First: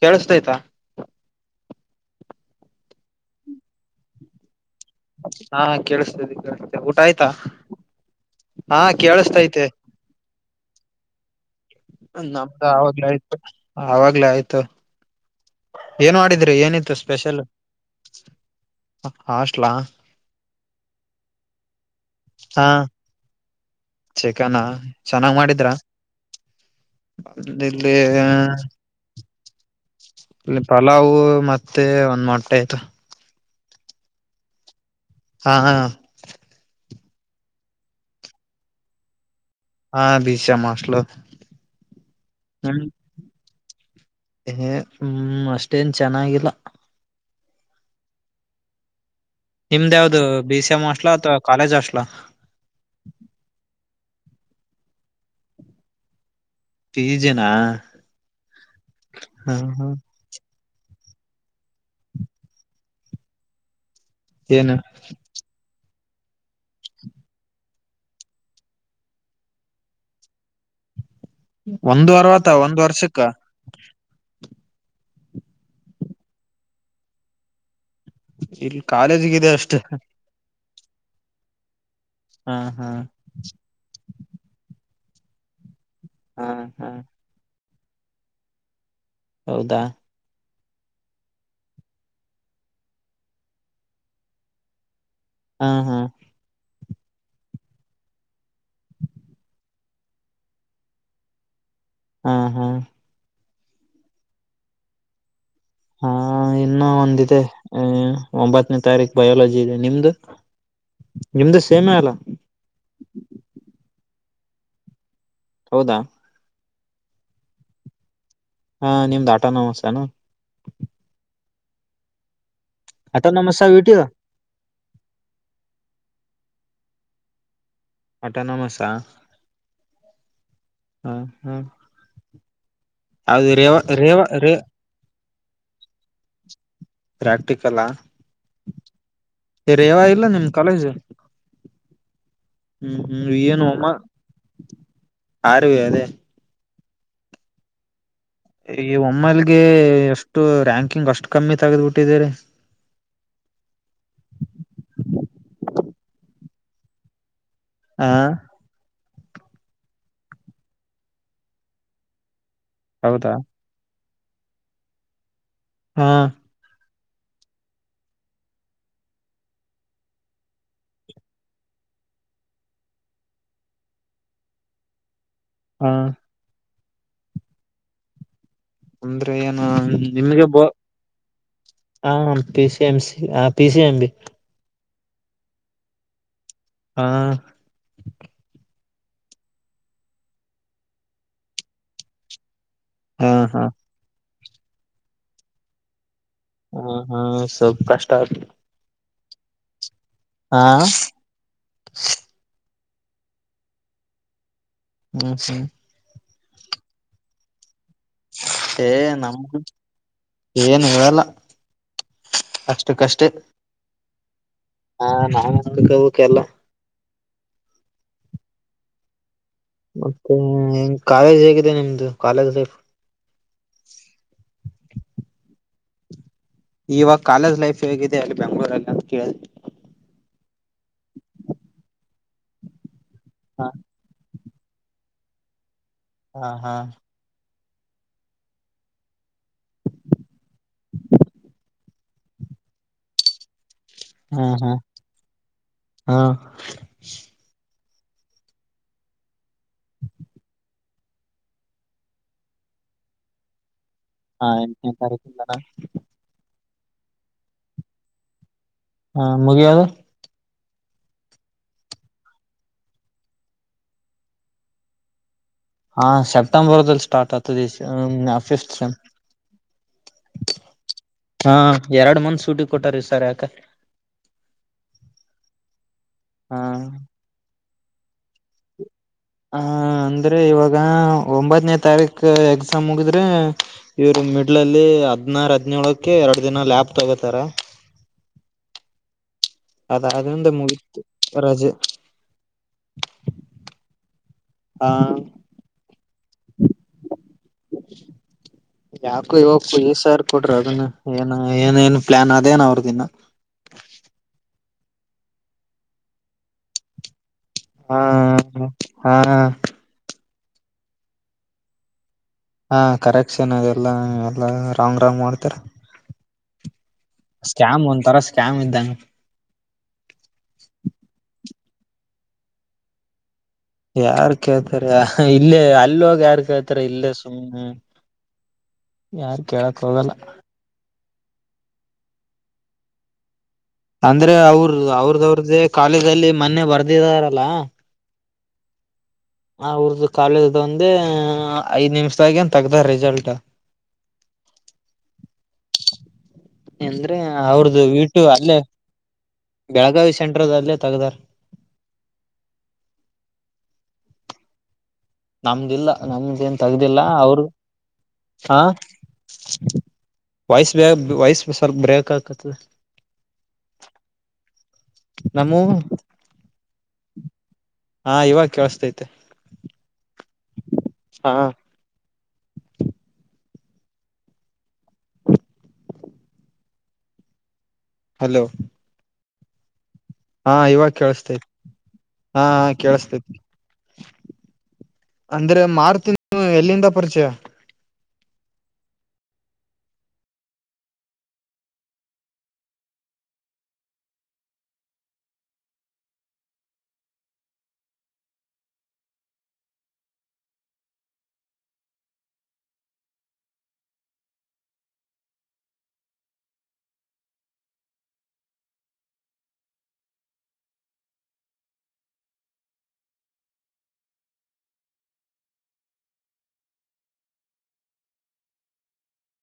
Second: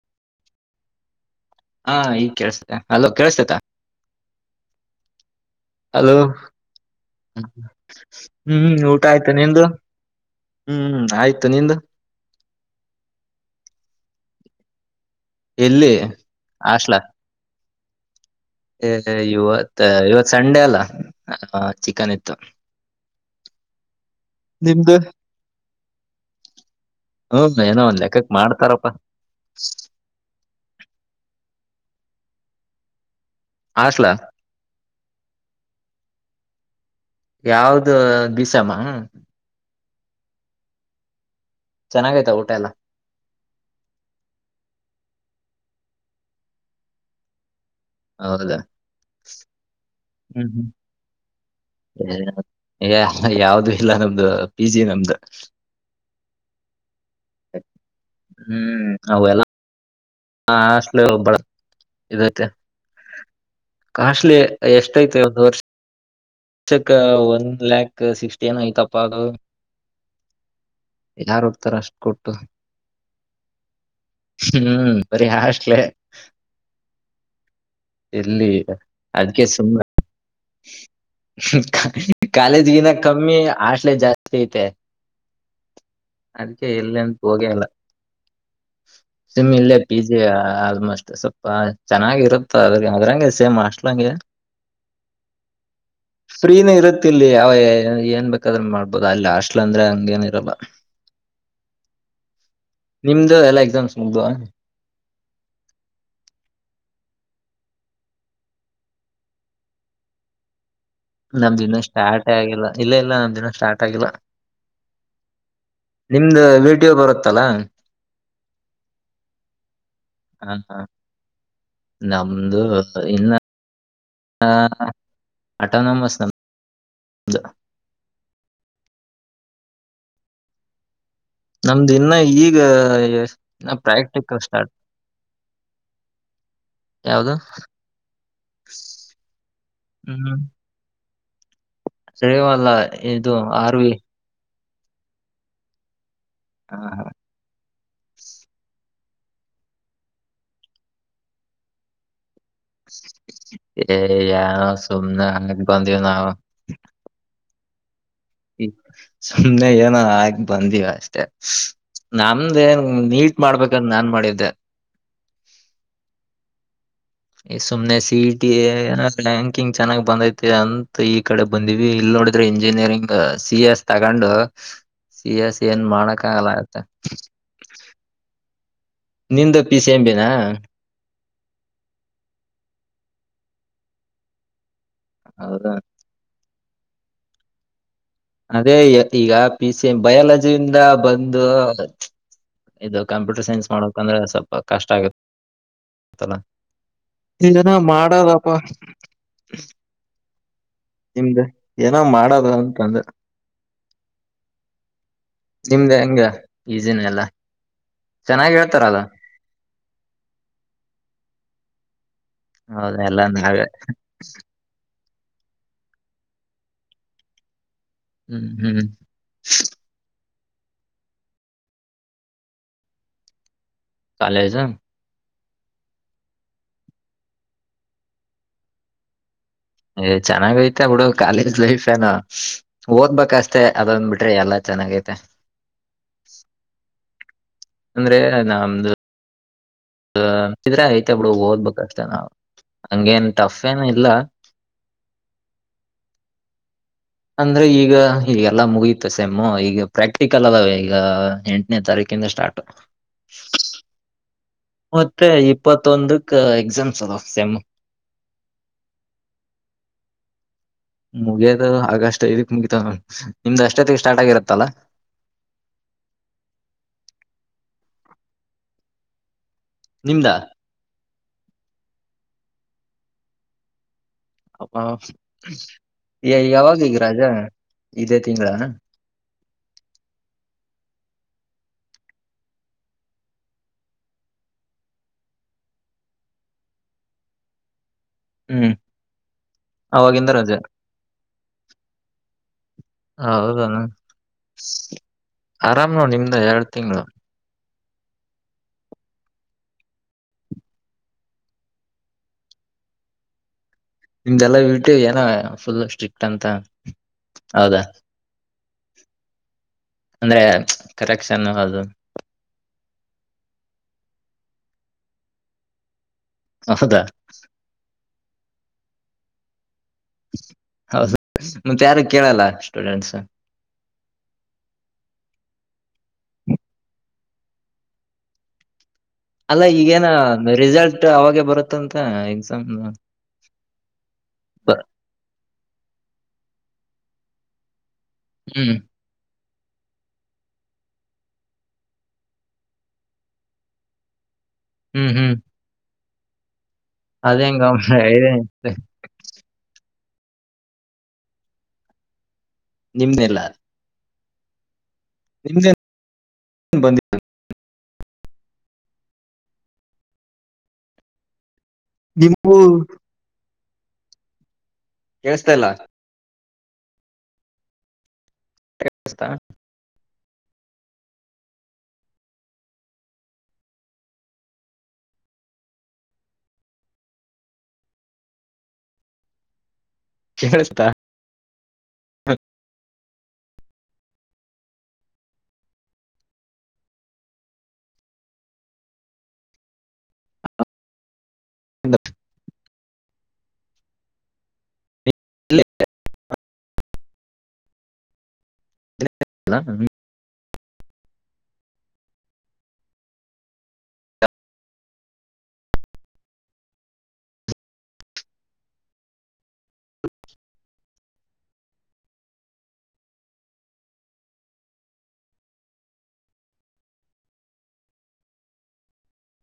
ಕೇಳಸ್ತೈ್ತಾ ಹಾ ಈಗ್ ಕೇಸತೆ ಅಲೋ ಕೇಳ್ಸತೇತ [inaudible] ಹಾ ಕೇಳಸ್ತದೆ ಕೇಳಸ್ತೇ ಊಟ ಆಯ್ತಾ ಹ್ಮ್ ಹಾ ಊಟ ಆಯ್ತು ನಿಂದು ಕೇಳಿಸತೈತೆ ಹ್ಮ್ ಆಯ್ತು ನಿಂದು ನಮ್ದ ಅವಾಗ್ಲೇ ಆಯ್ತು ಅವಾಗ್ಲೇ ಆಯ್ತು ಎಲ್ಲಿ ಏನ್ ಮಾಡಿದ್ರಿ ಏನಿತ್ತು ಹಾಸ್ಟ್ಲ ಸ್ಪೆಷಲ್ ಹಾಸ್ಟ್ಲಾ ಇವತ್ ಇವತ್ ಸಂಡೆ ಅಲ್ಲ ಚಿಕನ್ ಇತ್ತು ಹಾ ಚಿಕನಾ ಚೆನ್ನಾಗ್ ಮಾಡಿದ್ರ ಹ್ಮ ಏನೋ ಇಲ್ಲಿ ಒಂದು ಲೆಕ್ಕಕ್ ಮಾಡ್ತಾರಪ್ಪ ಇಲ್ಲಿ ಪಲವು್ ಮತ್ತೆ ಒಂದ್ ಮೊಟ್ಟೆ ಆಯ್ತು ಹಾಸ್ಟೆಲ್ ಹಾ ಹ ಯಾವ್ದ ಬಿಸಮ್ಮ ಹಾ ಬಿ ಎಂ ಮಸ್ಲ ಚೆನ್ನಾಗೈತ ಊಟ ಎಲ್ಲ ಹ ಹ್ಮ್ ಅಷ್ಟೇನ್ ಚೆನ್ನಾಗಿಲ್ಲ ಹೌದಾ ನಿಮ್ದ ಯಾವ್ದು ಹ್ಮ್ ಹ್ಮ್ ಬಿಸಿ ಮಸ್ಲಾ ಅಥವಾ ಕಾಲೇಜ್ ಹಾಸ್ಟ್ಲಾ ಯಾವ್ದು ಇಲ್ಲ ನಮ್ದು ಪಿ ಜಿ ನಮ್ದು ಬೀ ಜನಾ ಹ ಹ ಹಷ್ಟಲ ಹಬ್ಬಳ ಇತ್ತ ಕಸ್ಲಿ ಏನು ಎಷ್ಟಐತೆ ಒಂದ್ ವರ್ಷ ಛೆಕ್ಕ ಒನ್ ಲಾಕ್ ಸಿಕ್ಸ್ಟಿನ್ ಆಯ್ತಪ್ಪ ಅದು ಯಾರ್ ಹೋಗ್ತಾರ ಅಷ್ಟ್ ಒಂದ್ ವಾರ ಕೊಟ್ಟು ಆತ ಒಂದ್ ವರ್ಷಕ್ಕ ಹ್ಮ್ ಬರಿ ಹಾಷ್ಟಲ ಎಲ್ಲಿ ಇಲ್ಲಿ ಅದ್ಕ ಕಾಲೇಜಿಗಿದೆ ಅಷ್ಟೇ ಸುಮ್ಮನೆ ಹಾ ಹಾ ಕಾಲೇಜ್ಗಿನ್ನ ಕಮ್ಮಿ ಆಶ್ಲೇ ಜಾಸ್ತಿ ಐತೆ. ಹಾ ಅದಕ್ಕೆ ಹಾ ಎಲ್ಲಂತ ಹೋಗೇ ಇಲ್ಲ. ಸಮ್ಮ್ ಇಲ್ಲೇ ಹೌದಾ ಪಿಜಿಯಾ ಅಷ್ಟೆ ಸ್ವಲ್ಪ ಚೆನ್ನಾಗಿರುತ್ತ ಅದ್ರ ಅದ್ರಂಗೆ ಸೇಮ್ ಹಾಶ್ಲಂಗೆ. ಹಾ ಹಾ ಫ್ರೀನೆ ಇರದ್ ತ್ತಿಲ್ಲಿ ಯಾವ ಏನ್ ಬೇಕಾದ್ರೆ ಮಾಡ್ಬೋದು ಅಲ್ಲಿ ಹಾಸ್ಟ್ಲ್ ಅಂದ್ರೆ ಹಂಗ್ ಏನ್ ಇರಲ್ಲ. ಹಾ ಹಾ ನಿಮ್ದು ಎಲ್ಲ ಎಕ್ಸಾಮ್ಸ್ ಮುಗ್ದ್ವಾ? ಹಾ ಇನ್ನು ಒಂದಿದೆ ಒಂಭತ್ನೇ ತಾರೀಕ್ ಬಯಾಲಜಿ ಇದೆ ನಿಮ್ದು? ನಿಮ್ದು ನಮ್ದಿನ್ನು ಸೇಮೆ ಅಲ್ಲ ಸ್ಟಾರ್ಟೇ ಆಗಿಲ್ಲ ಇಲ್ಲ ಇಲ್ಲ ನಮ್ದಿನ್ನು ಸ್ಟಾರ್ಟ್ ಆಗಿಲ್ಲ. ಹೌದಾ ನಿಮ್ದ ವೀ ಟಿ ಯೋ ಬರುತ್ತಲ. ಹಾ ನಿಮ್ದ ಆಟೊನಮಸ್ ತಾನ? ಹ ಹ ನಮ್ದು ಇನ್ನಾ ಆಟೋನಮಸ ಇಟ್ಟಿದ ಅಟೊನಮಸ್ ನಮ್ದು. ಅಟೊನಮಸಾ? ನಮ್ದು ಇನ್ನ ಈಗ ಅದು ರೇವ ರೇವ ಪ್ರಾಕ್ಟಿಕಲ್ ರೇ ಸ್ಟಾರ್ಟ್ ಯಾವ್ದು ಪ್ರಾಕ್ಟಿಕಲ್ಲಾ [unintelligible] ಇಲ್ಲ ಹ್ಮ್ ನಿಮ್ ಕಾಲೇಜು? ಸೇವಲ್ಲ ಹ್ಮ್ ಹ್ಮ್ ಇದು ಏನು ಆರ್ ಉಮ ವಿ ಆರೋಗ್ಯ ಅದೇ. ಹಾ ಹಾ ಈ ಒಮ್ಮಲ್ಗೆ ಎಷ್ಟು ರ್ಯಾಂಕಿಂಗ್ ಅಷ್ಟು ಕಮ್ಮಿ ತಗದ್ ಬಿಟ್ಟಿದೀರಿ. ಏ ಯಾವ್ ಸುಮ್ನೆ ಹಾಕ್ ಬಂದಿ ನಾವು. ಹ ಸುಮ್ನೆ ಏನೋ ಹಾಗಕ್ ಬಂದವಷ್ಟೆ. ನಾಮ್ ಮುಂದೇನ್ ಹೌದಾ ನೀಟ್ ಮಾಡ್ಬೇಕಂತ ನಾನ್ ಮಾಡಿದ್ದೆ. ಹಾ ಸುಮ್ನೆ ಸಿಇಟಿ ರ್ಯಾಂಕಿಂಗ್ ಚೆನ್ನಾಗ್ ಬಂದೈತೆ ಅಂತ ಈ ಕಡೆ ಬಂದಿವಿ ಇಲ್ಲ್ ನೋಡಿದ್ರೆ ಇಂಜಿನಿಯರಿಂಗು ಸಿ ಎಸ್ ತಗೊಂಡು ಸಿ ಎಸ್ ಏನ್ ಹಾ ಮಾಡಕಾಗಲ್ಲ ಆಯ್ತ. ಅಂದ್ರೆ ನಿಂದು ಏನ ಪಿ ಸಿ ಎಂ ಬಿನಾ ನಿಮ್ಗೆ ಬ್ ಹ ಪಿ ಸಿ ಎಂ ಸಿ ಆ ಪಿ ಸಿ ಎಂ ಬಿ. ಹೌದಾ ಹಾ ಅದೇ ಈಗ ಪಿ ಸಿ ಎಂ ಬಯಾಲಜಿಯಿಂದ ಬಂದು ಇದು ಹಾ ಕಂಪ್ಯೂಟರ್ ಹಾ ಸೈನ್ಸ್ ಮಾಡ್ಬೇಕಂದ್ರೆ ಸ್ವಲ್ಪ ಕಷ್ಟ ಆಗುತ್ತೆ. ಹ್ಮ ಹಾ ಸ್ವಲ್ಪ [unintelligible] ಕಷ್ಟ ಆತ ಮಾಡದಪ್ಪ. ಹಾ ನಿಮ್ದ ಏನೋ ಮಾಡದು ಅಂತಂದೆ. ಹ್ಮ್ ಹ್ಮ್ ನಿಮ್ದ ಹೆಂಗೆ ಈಸಿನ ಎಲ್ಲ? ಚೆನ್ನಾಗಿ ಏ ಹೇಳ್ತಾರಲ್ಲ ನಮ್ದು ಏನ್ ಹೇಳಲ್ಲ. ಹೌದಾ ಎಲ್ಲ ಅಷ್ಟಕ್ಕಷ್ಟೇ ನಾವೇ. ಹಾ ನಾವೆ ನೋಡ್ಕಬೇಕೆಲ್ಲ. ಹ್ಮ್ ಹ್ಮ್ ಮತ್ತೆ ನಿಮ್ ಕಾಲೇಜ್ ಹೇಗಿದೆ ನಿಮ್ದು ಕಾಲೇಜ್ ಲೈಫ್. ಕಾಲೇಜ? ಇವಾಗ ಕಾಲೇಜ್ ಲೈಫ್ ಹೇಗಿದೆ ಅಲ್ಲಿ ಬೆಂಗ್ಳೂರಲ್ಲಿ ಅಂತ ಕೇಳಿ ಏ ಚೆನ್ನಾಗೖತೆ ಬಿಡು ಕಾಲೇಜ್ ಲೈಫ್ ಏನು. ಓದ್ಬೇಕಷ್ಟೇ ಹಾ ಅದೊಂದ್ ಬಿಟ್ರೆ ಎಲ್ಲಾ ಚೆನ್ನಾಗೈತೆ. ಹಾ ಹಾ ಅಂದ್ರೆ ನಮ್ದು ಆ ಇದ್ರೆ ಐತೆ ಬಿಡು ಓದ್ಬೇಕ ಅಷ್ಟೆ ನಾವು ಹಂಗೇನ್ ಟಫ್ ಫೇನ್ ಇಲ್ಲ ಹಾ ಹಾ ಹಾ ಅಂದ್ರೆ ಈಗ ಹ ಈಗೆಲ್ಲ ಮುಗೀತು ಸೆಮ್ಮು ಈಗ ಪ್ರಾಕ್ಟಿಕಲ್ ಅದಾವೀಗ. ಆ ಎಂಟನೇ ತಾರೀಕಿಂದ ಸ್ಟಾರ್ಟು. ಹಾ ಎಂಟನೇ ಮತ್ತೆ ತಾರೀಕಿಂದನ ಇಪ್ಪತ್ತೊಂದುಕ್ಕ ಎಕ್ಸಾಮ್ಸ್ ಅದ ಸೆಮ್ ಹಾ ಮುಗಿಯದು ಮುಗಿಯೋದು ಆಗಸ್ಟ್ ಐದಕ್ ಮುಗಿತವ್ ನೋಡು, ನಿಮ್ದ್ ಅಷ್ಟೊತ್ತಿಗೆ ಸ್ಟಾರ್ಟ್ ಆಗಿರತ್ತಲ್ಲಾ ಹಾ ಸೆಪ್ಟೆಂಬರ್ದಲ್ ಸ್ಟಾರ್ಟ್ ಆತದ್ ಈ ಸ ಫಿಫ್ತ್ ಸೆಮ್ ನಿಂದಾ ಹಾ ಎರಡ್ ಮಂತ್ ಸೂಟಿ ಕೊಟ್ಟಾರ ಈ ಸರಿ ಯಾಕ ಅ ಈಗ ಹಾ ಯಾವಾಗ್ ಈಗ್ ರಜ ಇದೇ ತಿಂಗ್ಳಾ ಹಾ ಅಂದ್ರೆ ಇವಾಗ ಒಂಬತ್ನೇ ತಾರೀಕ್ ಎಕ್ಸಾಮ್ ಮುಗಿದ್ರೆ ಇವ್ರು ಮಿಡ್ಲಲ್ಲಿ ಹದ್ನಾರ್ ಹದ್ನೇಳಕ್ಕೆ ಎರ್ಡ್ ದಿನ ಲ್ಯಾಬ್ ತಗೋತಾರೆ ಹ್ಮ್ ಅವಾಗಿಂದ ಅದಾದಂತ ರಜೆ ಮುಗಿತು ರಜೆ ಹ ಹೌದಾನ, ಆ ಆರಾಮು ನಿಮ್ದೆ ಎರ್ಡ್ ತಿಂಗ್ಳ ಯಾಕೋ ಇವಗ್ [unintelligible] ಸಾರ್ ಕೊಡ್ರಿ ಅದನ್ನ, ಏನ್ ಏನೇನ್ ಪ್ಲಾನ್ ಅದೇನ ಅವ್ರ್ದಿನ್ನ ತು ಏನಾ ಫುಲ್ ಸ್ಟ್ರಿಕ್ಟ್ ಅಂತ ಹೌದಾ ಹಾ ಹಾ ಅಂದ್ರೆ ಕರೆಕ್ಷನ್ನು ಅದು ಹಾ ಕರೆಕ್ಷನ್ ಅದೆಲ್ಲಾ ಎಲ್ಲ ರಾಂಗ್ ರಾಂಗ್ ಮಾಡ್ತರ ಹೌದಾ ಸ್ಕ್ಯಾಮ್ ಒಂತರ ಸ್ಕ್ಯಾಮ್ ಇದ್ದಂಗ್ ಮತ್ಯಾರು ಕೇಳಲ್ಲ ಸ್ಟೂಡೆಂಟ್ಸ ಯಾರ್ ಕೇಳ್ತರೆ ಹಾ ಇಲ್ಲೇ ಅಲ್ಲೋಗ್ ಯಾರ್ ಕೇಳ್ತಾರೆ ಇಲ್ಲೇ ಸುಮ್ಮ್ನೆ ಅಲ್ಲ ಈಗೇನೊ ರಿಸಲ್ಟ್ ಅವಾಗೆ ಬರುತ್ತಂತ ಎಕ್ಸಾಮ್ದು ಅಂದ್ರೆ ಅವ್ರ್ ಅವ್ರ್ದವ್ರ್ದೇ ಕಾಲೇಜಲ್ಲಿ ಮನ್ನೆ ಬರ್ದಿದಾರಲ್ಲ ಹ್ಮ್ ಅವ್ರ್ದು ಕಾಲೇಜ್ದ್ ಒಂದೆ ಐದ್ ನಿಮ್ಷದಾಗೇನ್ ತಗ್ದವ್ರ್ ರಿಸಲ್ಟ ಹ್ಮ್ ಹ್ಮ್ ಎಂದ್ರೆ ಅದ ಹೆಂಗ ಅವ್ರ್ದು ವೀಟು ಅಲ್ಲೇ ಬೆಳಗಾವಿ ಸೆಂಟ್ರದಲ್ಲೆ ತಗ್ದಾರ ನಿಮ್ದೆಲ್ಲ ನಮ್ದಿಲ್ಲ ನಮ್ದೇನ್ ತಗ್ದಿಲ್ಲ ಬಂದಿ ಅವ್ರ್ ಆಹ್, ವಾಯ್ಸ್ ಬೇ ವಾಯ್ಸ್ ಸ್ವಲ್ಪ ಬ್ರೇಕ್ ಆಗಕ್ಕತ್ತದೆ ನಿಮಗೂ ಕೇಳ್ಸ್ತಾ ಇಲ್ಲ ಹಾ ಇವಾಗ್ ಕೇಳ್ಸ್ತೈತೆ ಕೇಳಿಸ್ತಾ ಹಾ ಹಲೋ ಹಾ ಕೇಳಿಸ್ತಾ ಇವಾಗ್ ಕೇಳ್ಸ್ತೈತಿ ಹಾ ಹಾ ಕೇಳ್ಸ್ತೈತಿ ಅಂದ್ರೆ ಮಾರ್ತೀನಿ ಎಲ್ಲಿಂದ ಪರ್ಚಯ [unintelligible] [unintelligible]